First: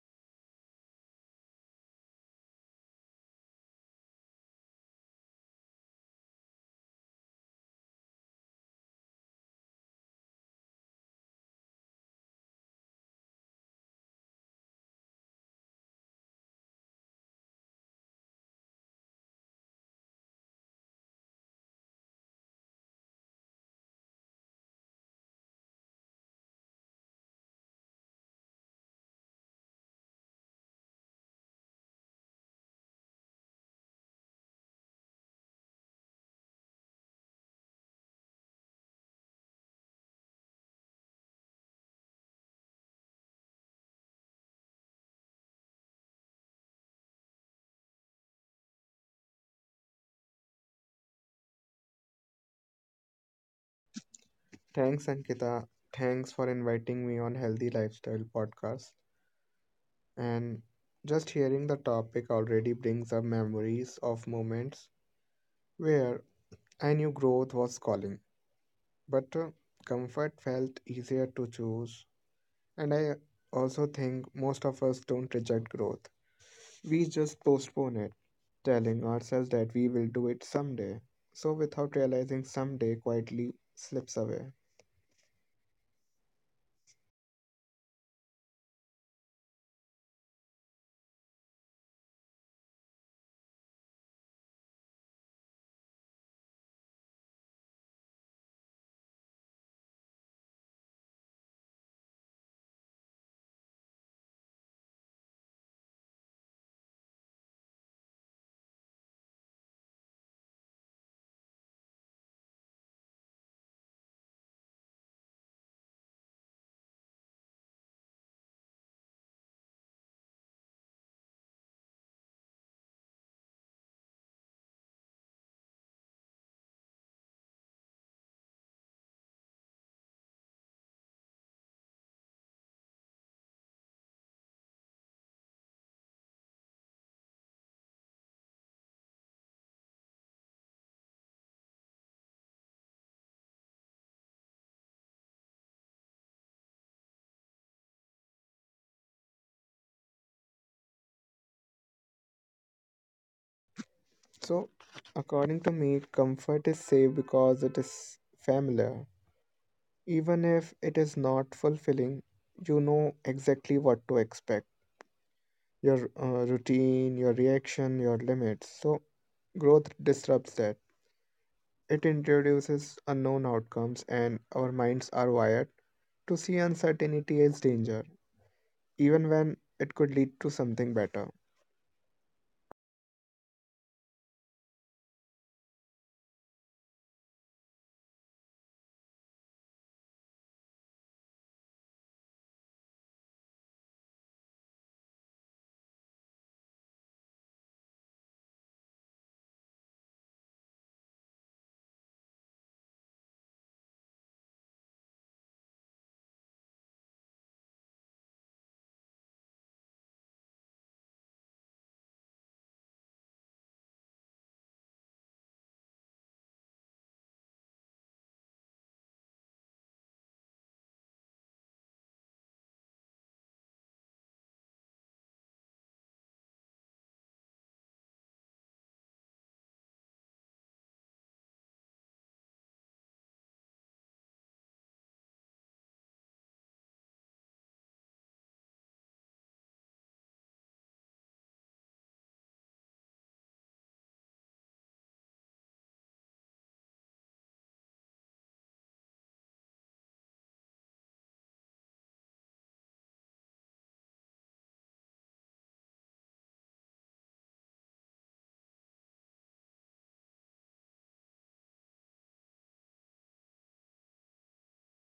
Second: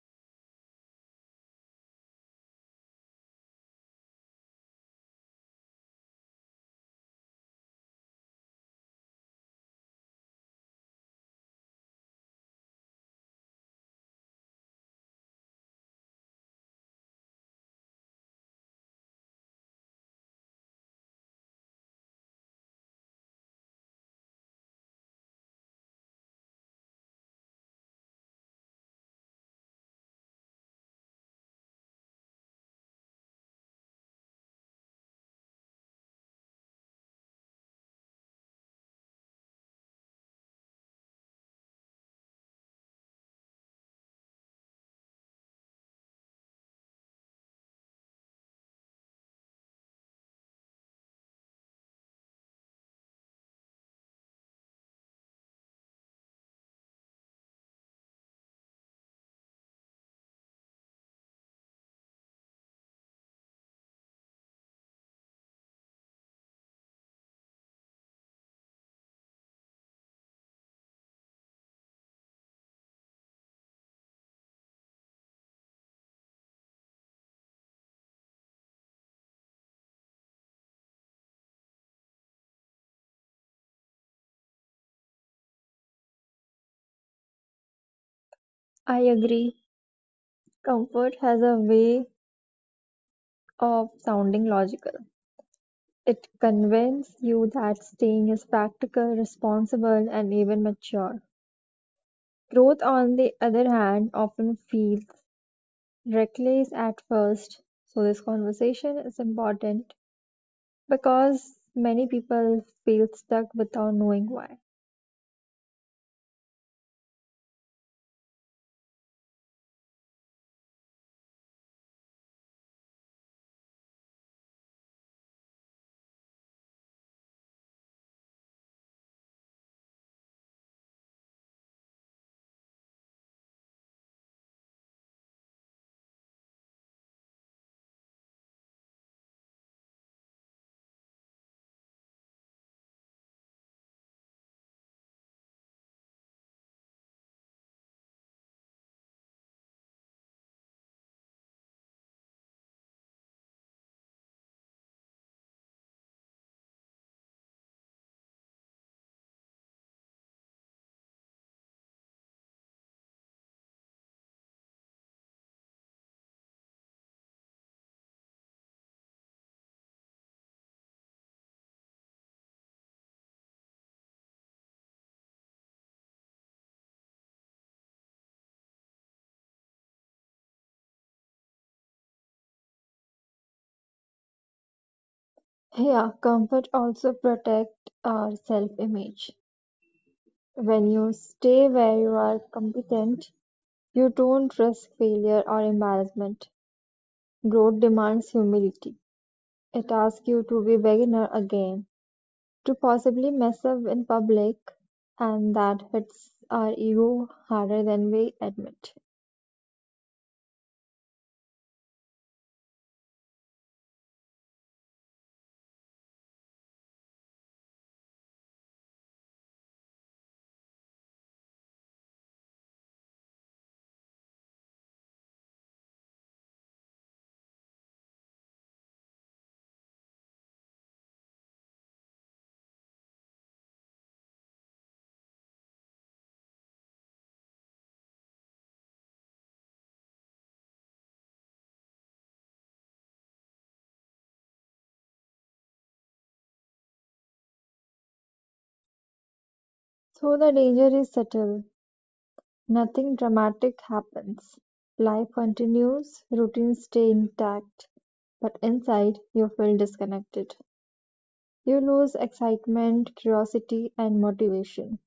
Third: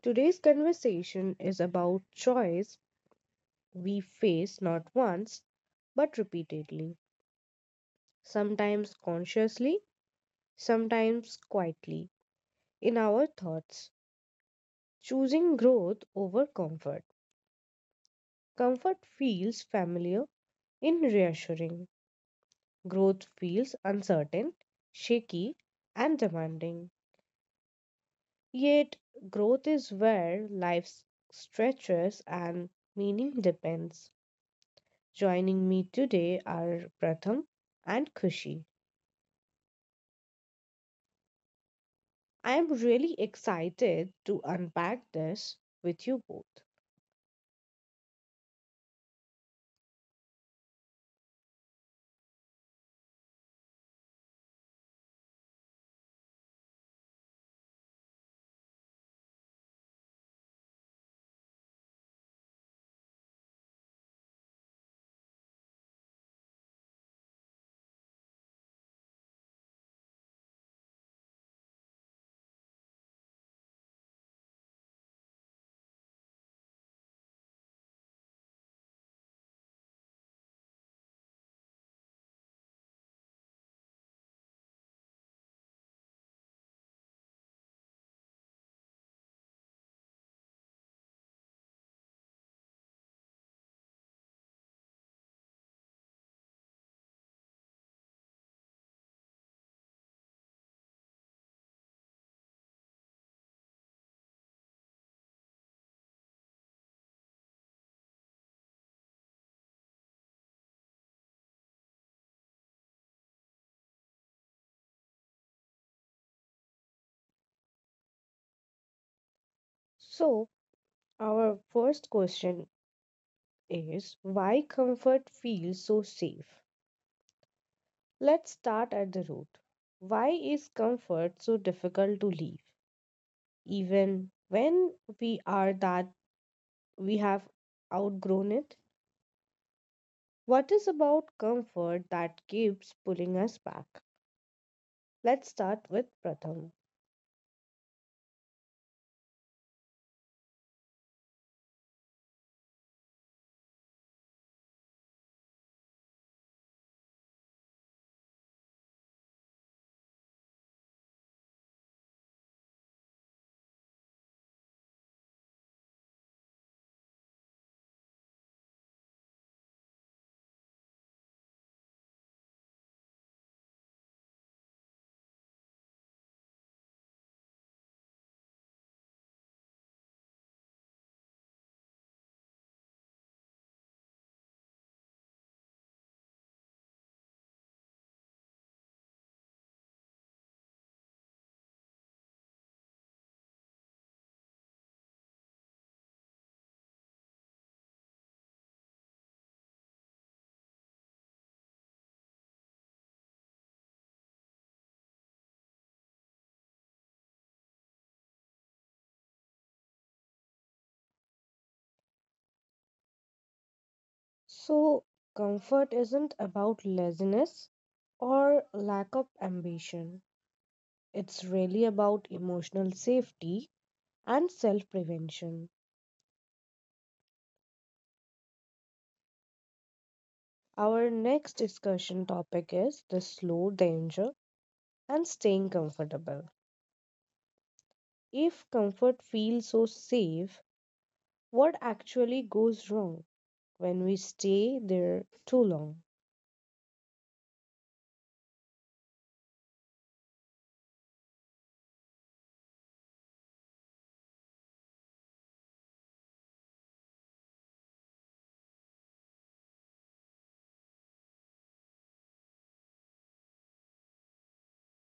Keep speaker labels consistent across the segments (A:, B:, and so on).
A: Today's conversation is about choice we face not once but repeatedly, sometimes consciously, sometimes quietly, in our thoughts. Choosing growth over comfort. Comfort feels familiar and reassuring, growth feels uncertain, shaky, and demanding. Yet, growth is where life stretches and meaning depends. Joining me today are Pratham and Kushi. I am really excited to unpack this with you both.
B: Thanks, Ankita. Thanks for inviting me on Healthy Lifestyle Podcast. And just hearing the topic already brings up memories of moments where I knew growth was calling, but comfort felt easier to choose. And I also think most of us don't reject growth, we just postpone it, telling ourselves that we will do it someday. So, without realizing, someday quietly slips away.
C: I agree. Comfort has a way of sounding logical. It convinces you that staying is practical, responsible, and even mature. Growth, on the other hand, often feels reckless at first. So, this conversation is important because many people feel stuck without knowing why.
A: So, our first question is why comfort feels so safe? Let's start at the root. Why is comfort so difficult to leave, even when we are that we have outgrown it? What is about comfort that keeps pulling us back? Let's start with Pratham.
B: So, according to me, comfort is safe because it is familiar. Even if it is not fulfilling, you know exactly what to expect your routine, your reaction, your limits. So, growth disrupts that. It introduces unknown outcomes, and our minds are wired to see uncertainty as danger, even when it could lead to something better.
C: Yeah, comfort also protects our self image. When you stay where you are competent, you don't risk failure or embarrassment. Growth demands humility. It asks you to be beginner again, to possibly mess up in public, and that hits our ego harder than we admit.
A: So, comfort isn't about laziness or lack of ambition. It's really about emotional safety and self prevention. Our next discussion topic is the slow danger and staying comfortable. If comfort feels so safe, what actually goes wrong when we stay there too long?
C: So the danger is subtle. Nothing dramatic happens. Life continues, routines stay intact, but inside you feel disconnected. You lose excitement, curiosity, and motivation.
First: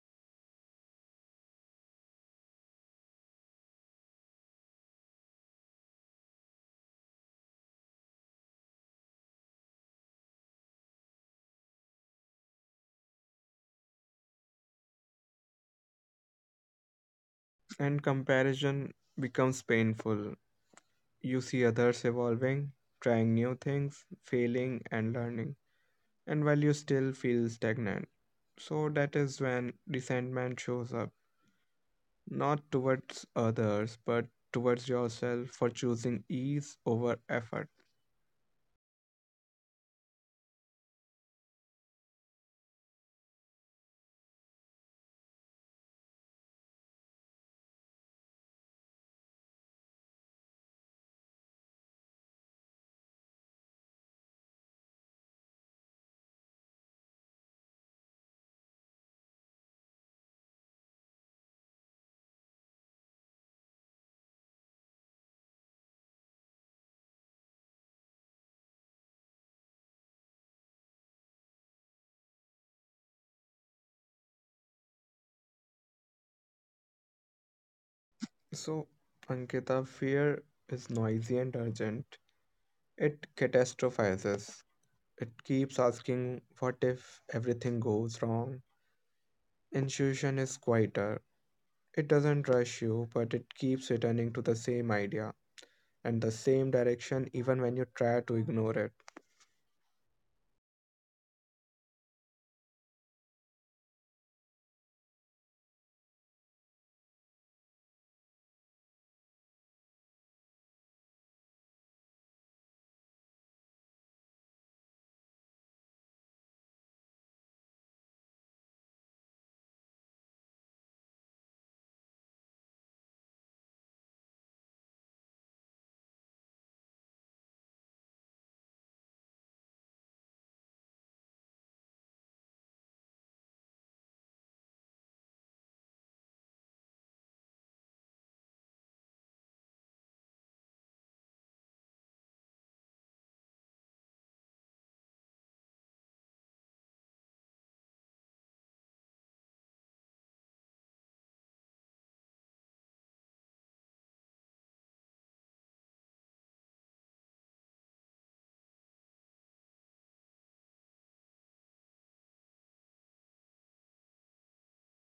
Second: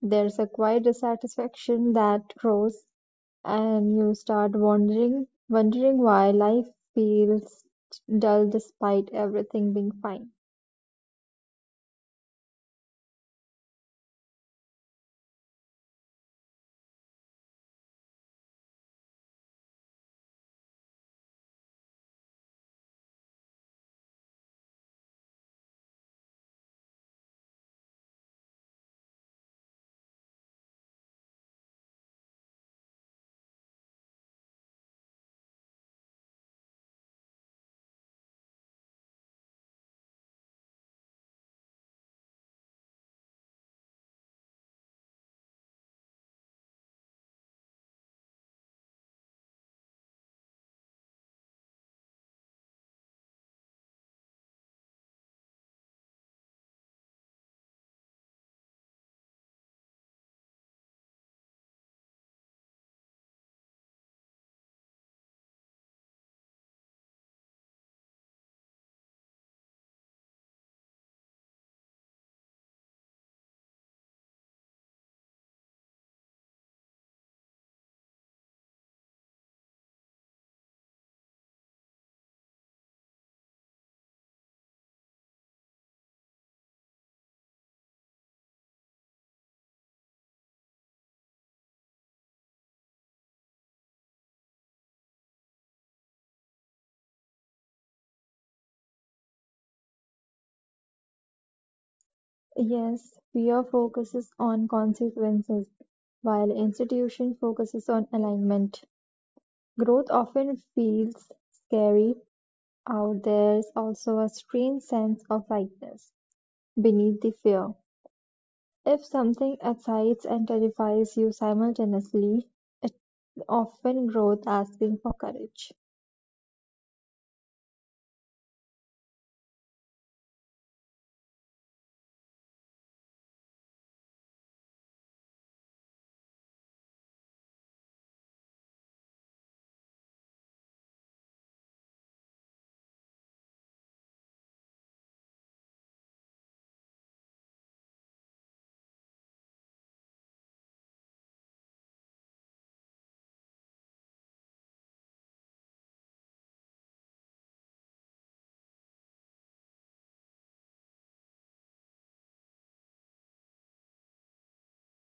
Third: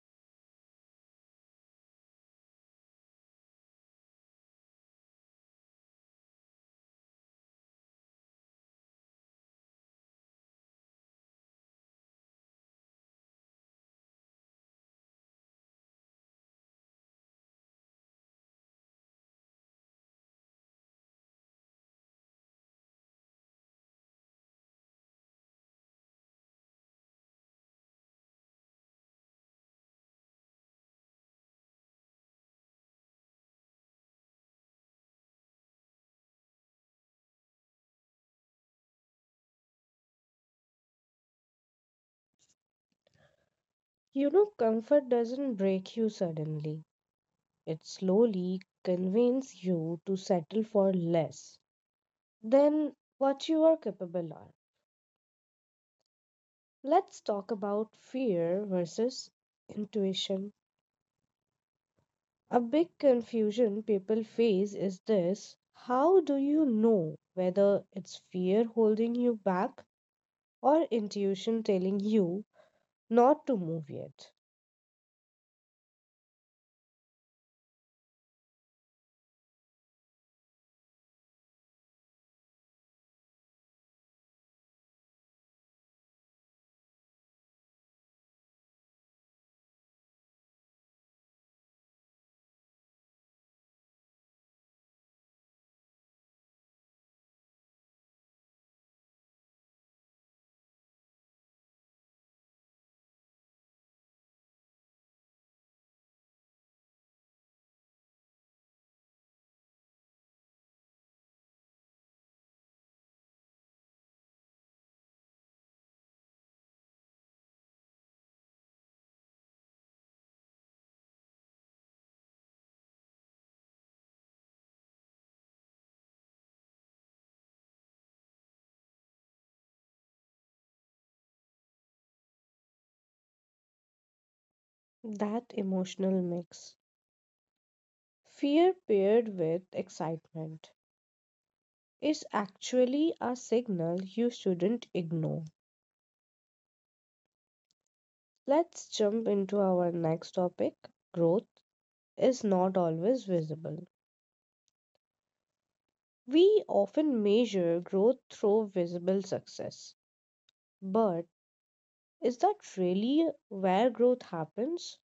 C: There's a quiet dissatisfaction that grows, and you start wondering why life feels dull despite everything being fine.
B: And comparison becomes painful. You see others evolving, trying new things, failing, and learning, and while you still feel stagnant. So that is when resentment shows up, not towards others, but towards yourself for choosing ease over effort.
A: You know, comfort doesn't break you suddenly. It slowly convinces you to settle for less than what you are capable of. Let's talk about fear versus intuition. A big confusion people face is this how do you know whether it's fear holding you back or intuition telling you not to move yet?
B: So, Ankita, fear is noisy and urgent. It catastrophizes. It keeps asking, what if everything goes wrong? Intuition is quieter. It doesn't rush you, but it keeps returning to the same idea and the same direction even when you try to ignore it.
C: Yes, fear focuses on consequences, while institution focuses on alignment. Growth often feels scary. Out there's also a strange sense of lightness beneath the fear. If something excites and terrifies you simultaneously, it. Often growth asking for courage.
A: That emotional mix. Fear paired with excitement is actually a signal you shouldn't ignore. Let's jump into our next topic growth is not always visible. We often measure growth through visible success, but is that really where growth happens?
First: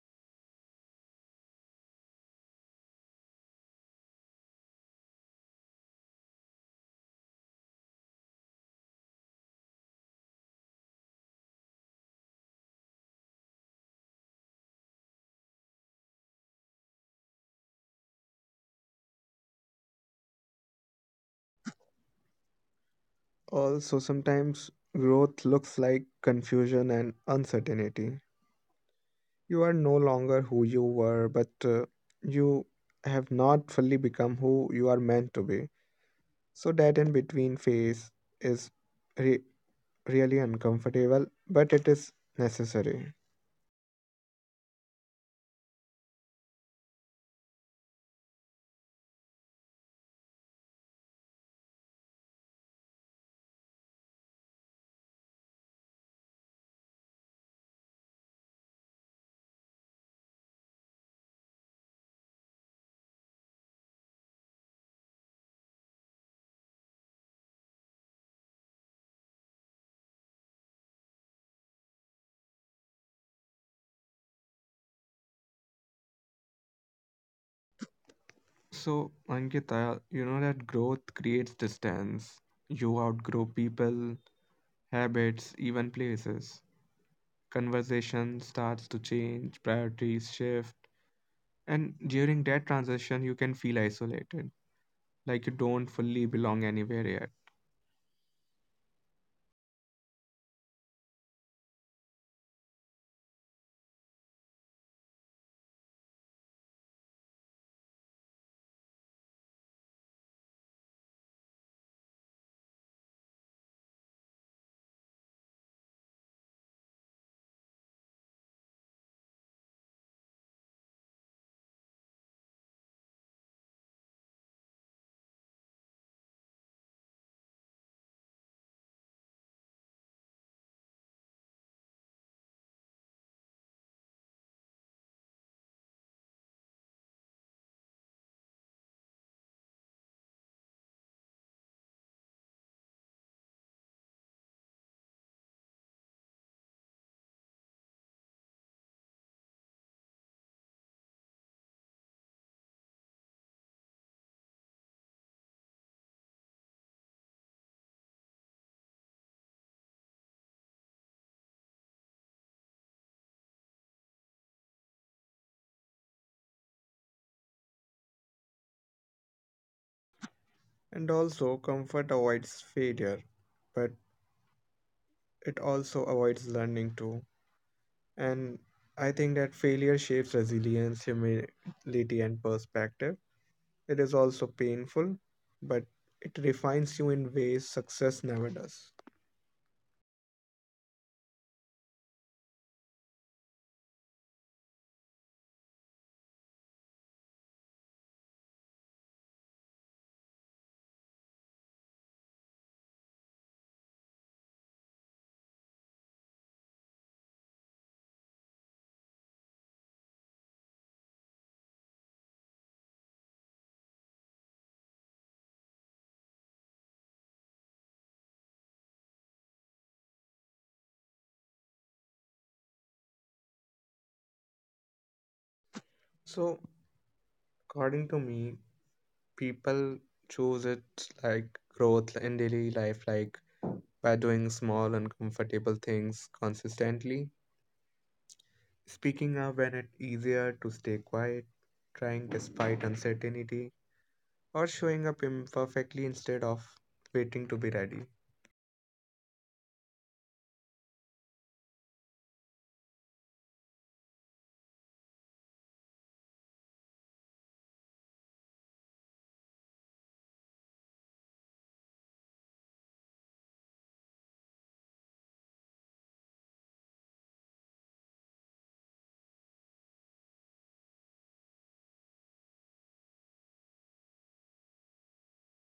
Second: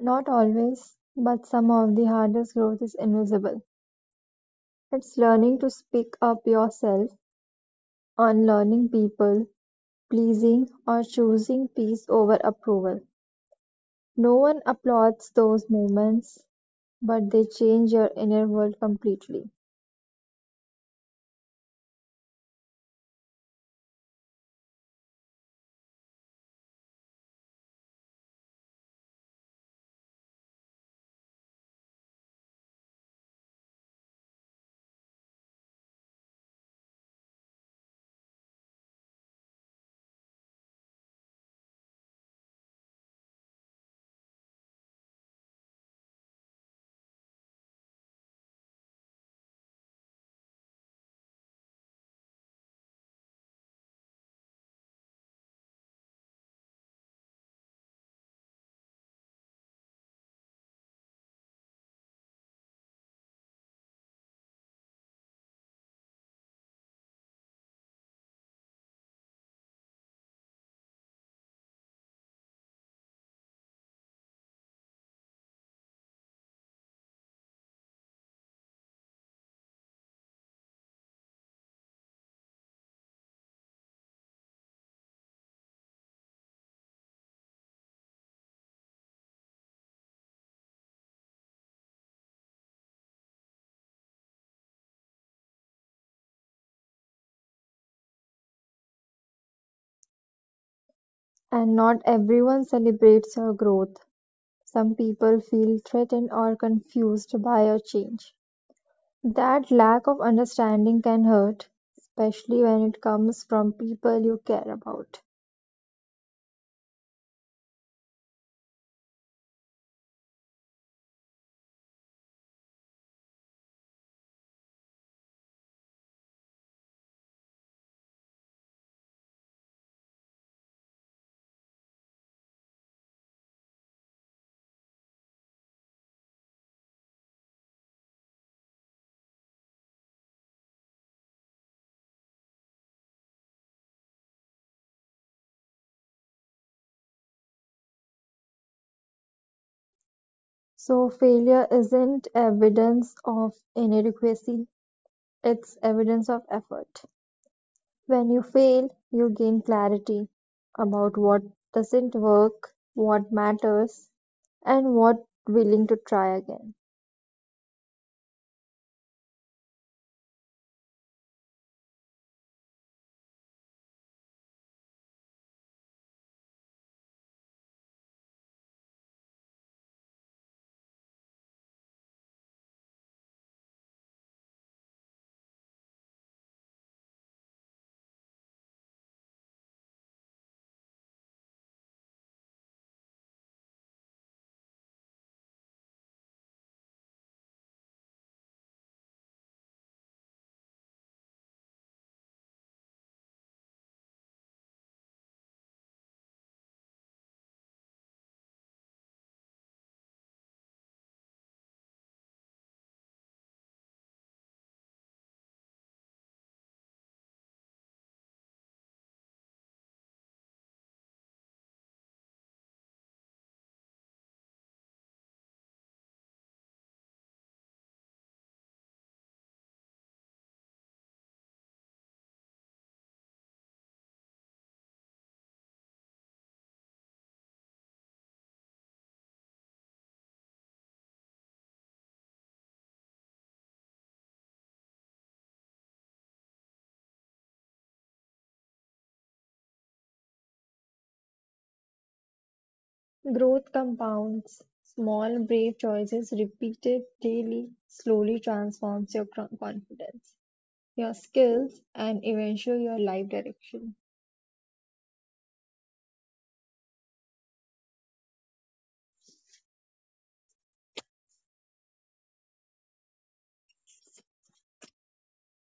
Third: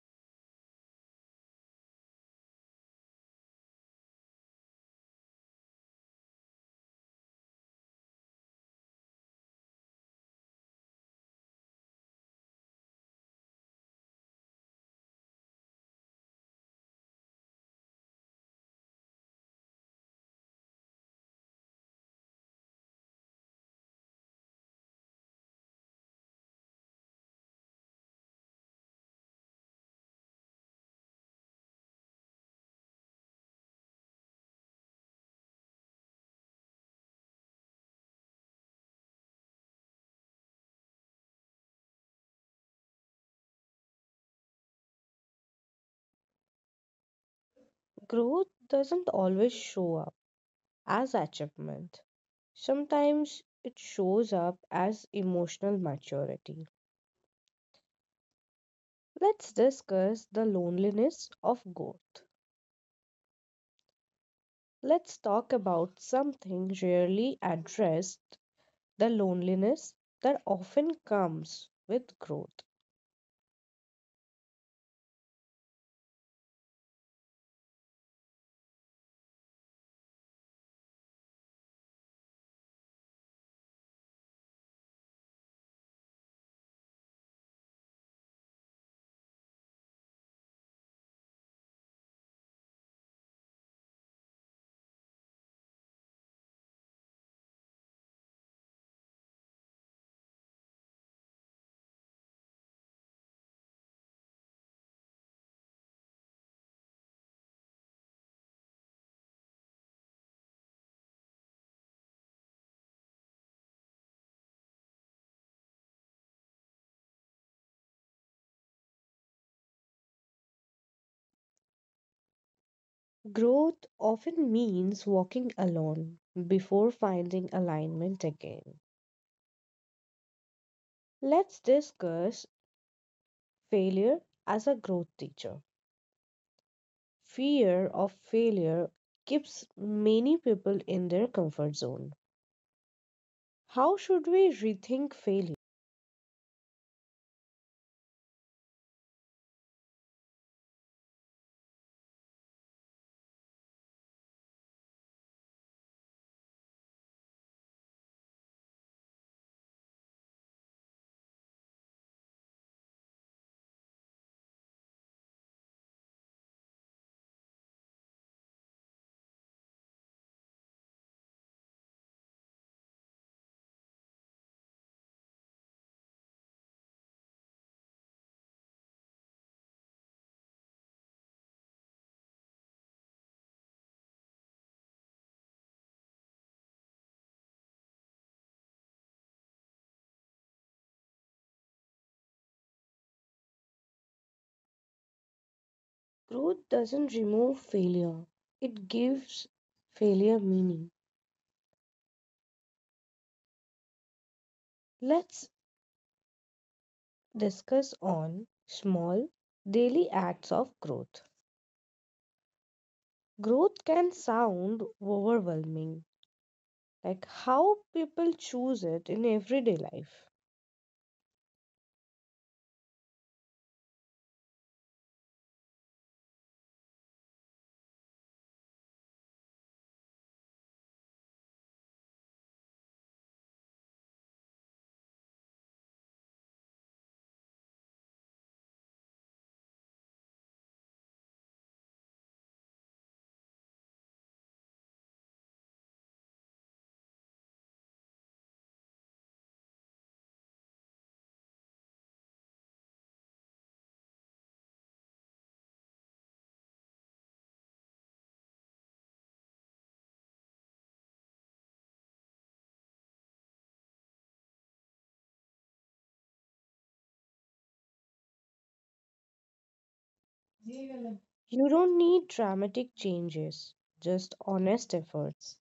C: Not always, but some of the hardest growth is invisible. It's learning to speak up yourself, unlearning people, pleasing, or choosing peace over approval. No one applauds those moments, but they change your inner world completely.
B: Also, sometimes growth looks like confusion and uncertainty. You are no longer who you were, but you have not fully become who you are meant to be. So, that in between phase is re- really uncomfortable, but it is necessary.
A: Growth doesn't always show up as achievement. Sometimes it shows up as emotional maturity. Let's discuss the loneliness of growth. Let's talk about something rarely addressed the loneliness that often comes with growth.
B: So, Ankita, you know that growth creates distance. You outgrow people, habits, even places. Conversation starts to change, priorities shift, and during that transition, you can feel isolated, like you don't fully belong anywhere yet.
C: And not everyone celebrates your growth. Some people feel threatened or confused by your change. That lack of understanding can hurt, especially when it comes from people you care about.
A: Growth often means walking alone before finding alignment again. Let's discuss failure as a growth teacher. Fear of failure keeps many people in their comfort zone. How should we rethink failure?
C: So, failure isn't evidence of inadequacy, it's evidence of effort. When you fail, you gain clarity about what doesn't work, what matters, and what willing to try again.
B: And also, comfort avoids failure, but it also avoids learning too. And I think that failure shapes resilience, humility, and perspective. It is also painful, but it refines you in ways success never does.
A: Growth doesn't remove failure, it gives failure meaning. Let's discuss on small daily acts of growth. Growth can sound overwhelming, like how people choose it in everyday life.
B: So, according to me, people choose it like growth in daily life, like by doing small uncomfortable things consistently, speaking up when it's easier to stay quiet, trying despite uncertainty, or showing up imperfectly instead of waiting to be ready.
C: Growth compounds. Small, brave choices repeated daily slowly transforms your confidence, your skills, and eventually your life direction.
A: You don't need dramatic changes, just honest efforts.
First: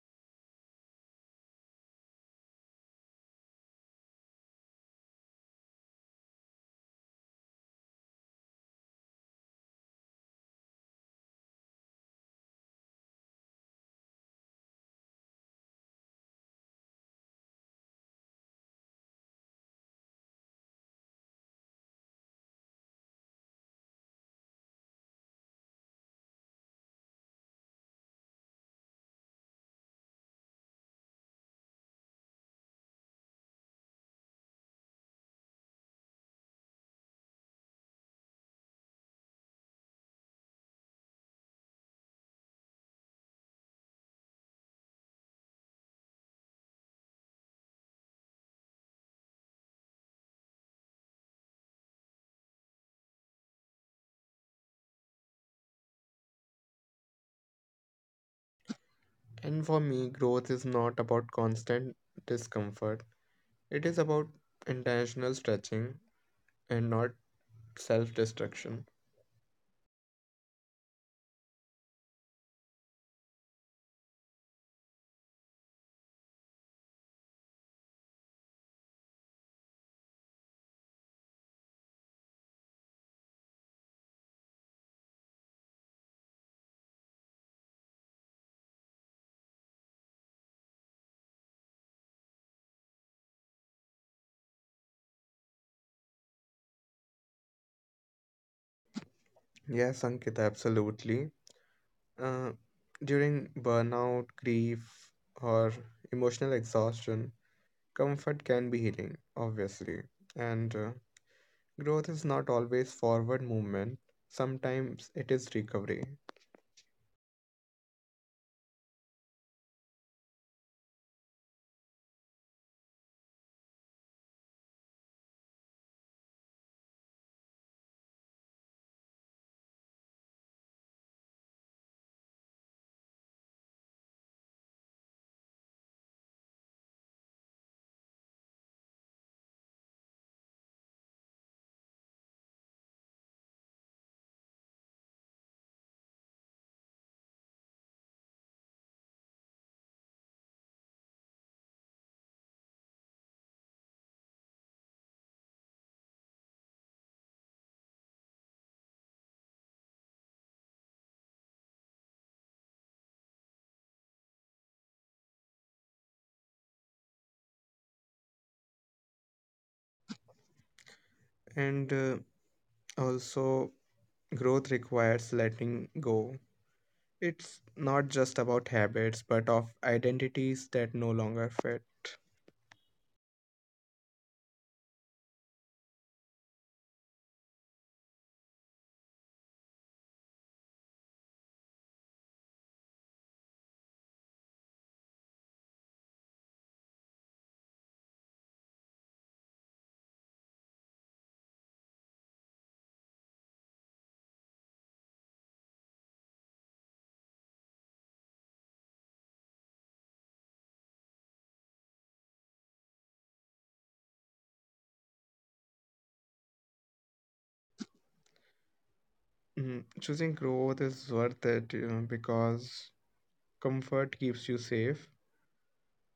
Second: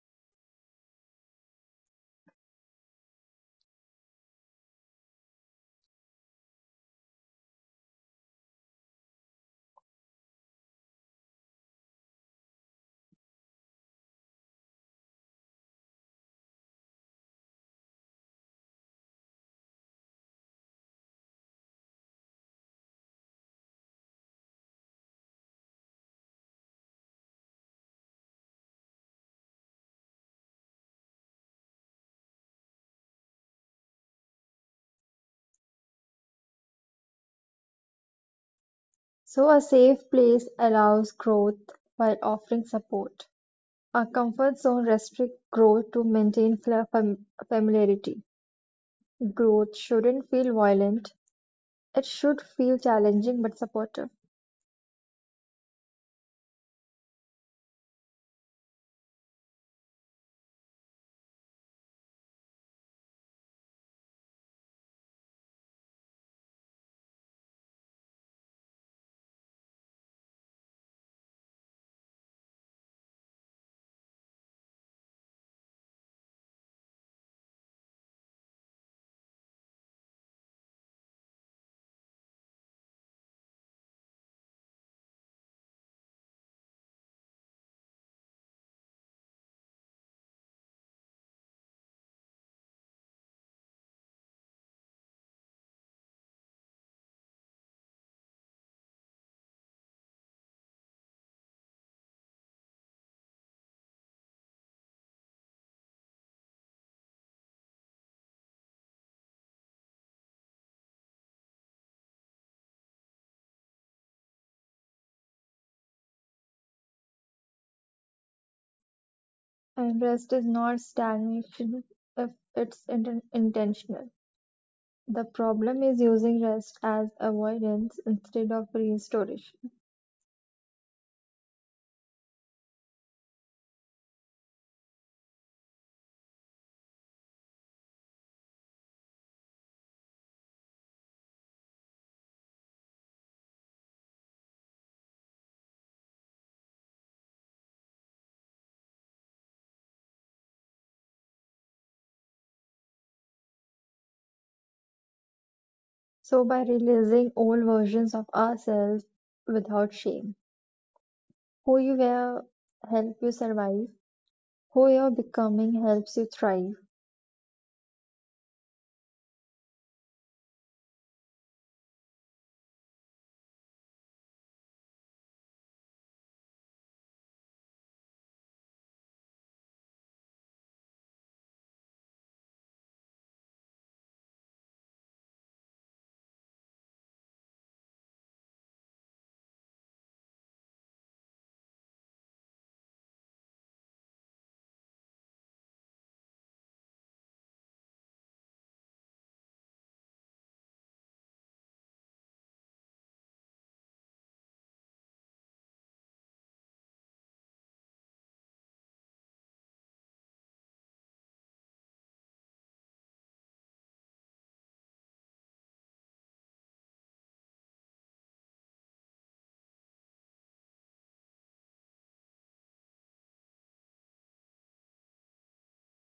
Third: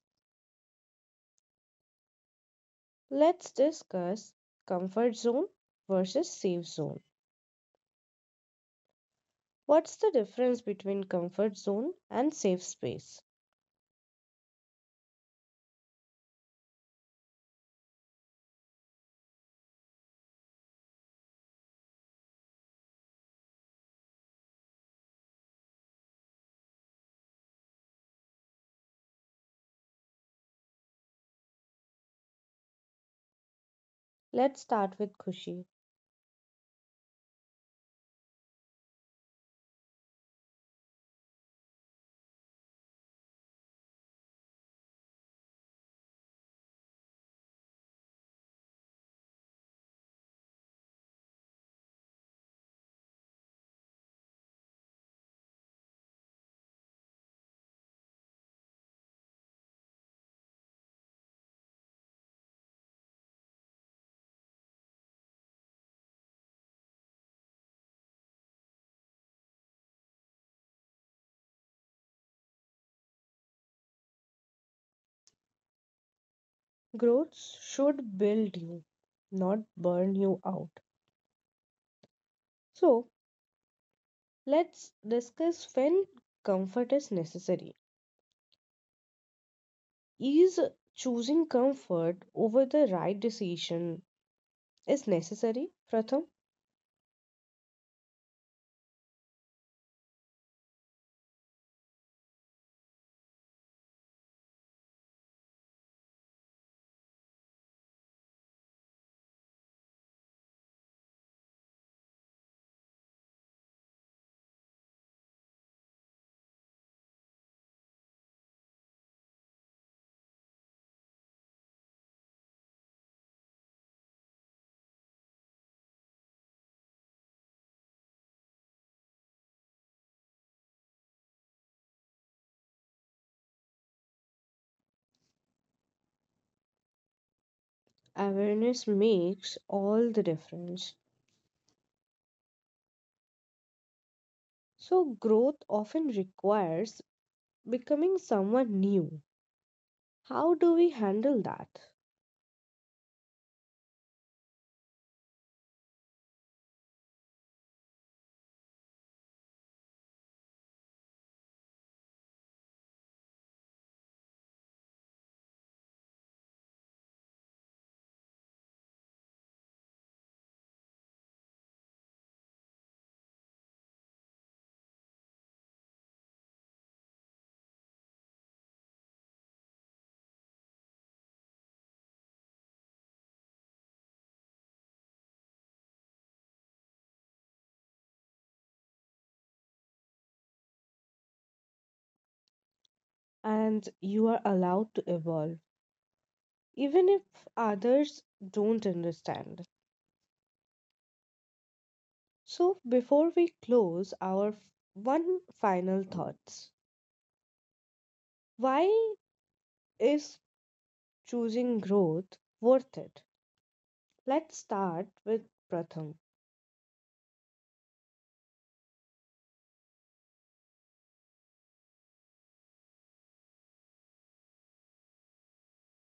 A: Let's discuss comfort zone versus safe zone. What's the difference between comfort zone and safe space? Let's start with Kushi.
C: So, a safe place allows growth while offering support. A comfort zone restricts growth to maintain familiarity. Growth shouldn't feel violent, it should feel challenging but supportive.
B: And for me, growth is not about constant discomfort, it is about intentional stretching and not self destruction.
A: Growth should build you, not burn you out. So, let's discuss when comfort is necessary. Is choosing comfort over the right decision is necessary? Pratham,
B: Yes, Ankit, absolutely. Uh, During burnout, grief, or emotional exhaustion, comfort can be healing, obviously. And growth is not always forward movement, sometimes it is recovery.
C: And rest is not stagnation if it's intentional. The problem is using rest as avoidance instead of restoration.
A: awareness makes all the difference. So growth often requires becoming someone new. How do we handle that?
C: So by releasing old versions of ourselves without shame, who you were helps you survive, who you're becoming helps you thrive,
B: And also, growth requires letting go. It's not just about habits, but of identities that no longer fit.
A: And you are allowed to evolve even if others don't understand. So before we close one final thoughts. Why Is choosing growth worth it? Let's start with Pratham.
B: Choosing growth is worth it, because comfort keeps you safe,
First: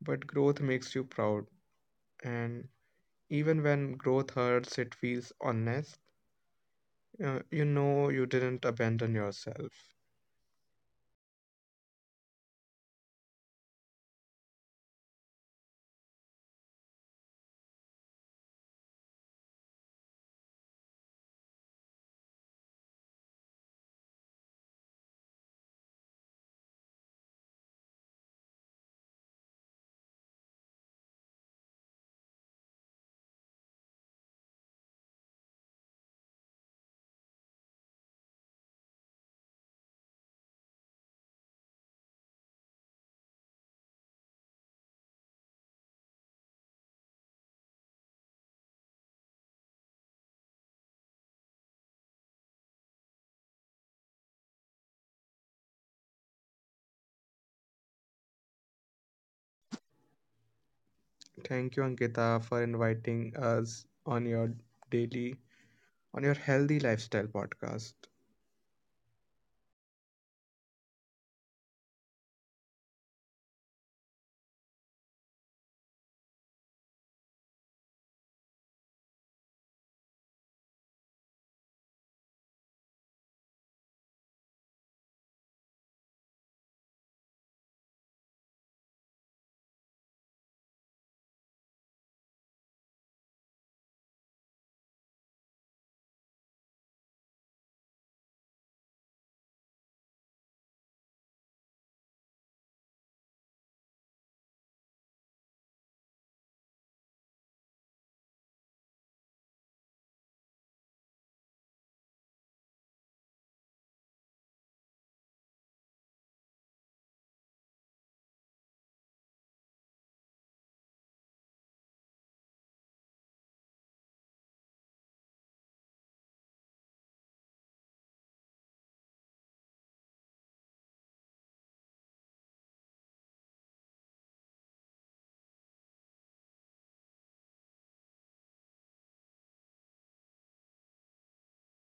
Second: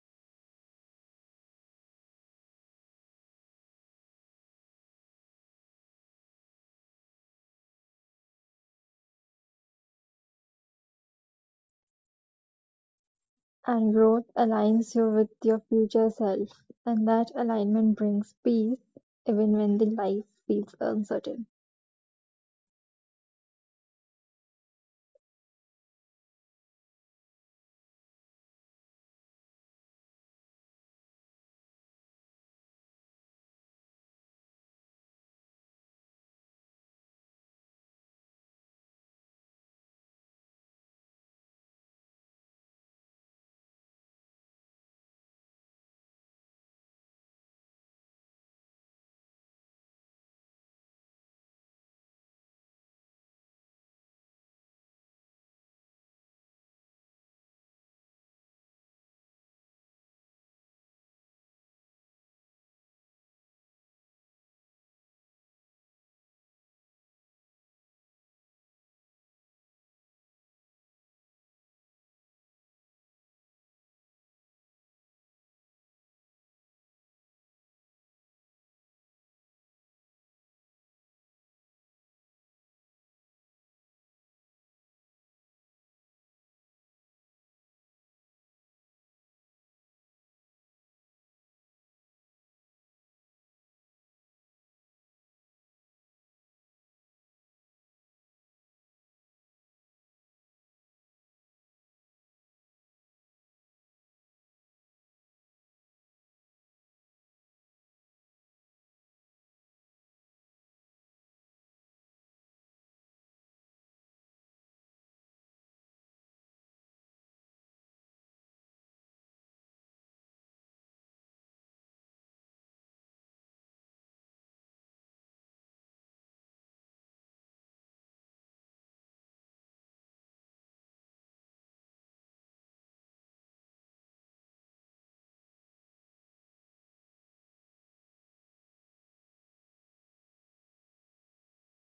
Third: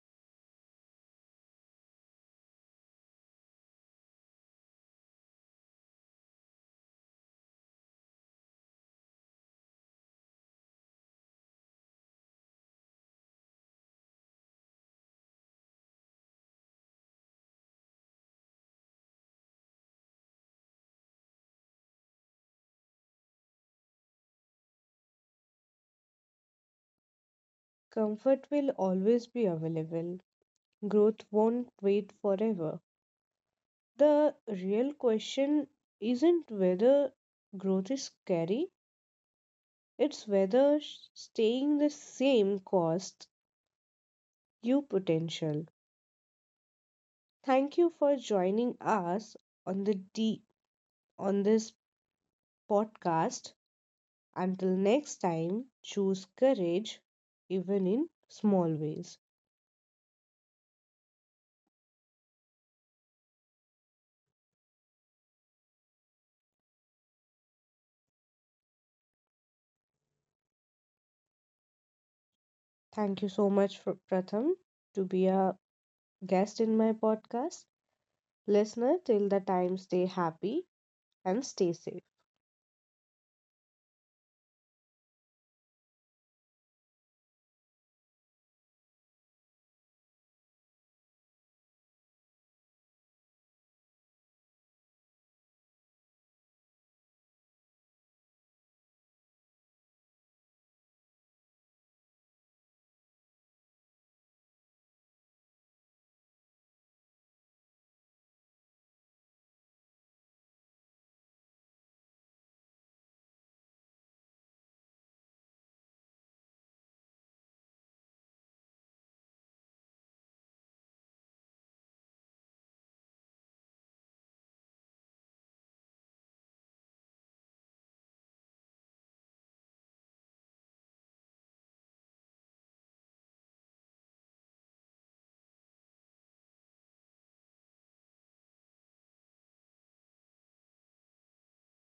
B: but growth makes you proud. And even when growth hurts, it feels honest. You didn't abandon yourself.
C: and growth aligns you with your future self, and that alignment brings peace even when the life feels uncertain.
A: Comfort will always be available, growth won't wait forever. The real question isn't whether growth is scary, it's whether staying the same costs you potential. Thank you for joining us on the D on this podcast. Until next time, choose courage even in small ways.
B: Thank you, Ankita, for inviting us on your daily, on your healthy lifestyle podcast.
A: Thank you so much, for Pratham, to be a guest in my podcast. Listener, till the time, stay happy and stay safe.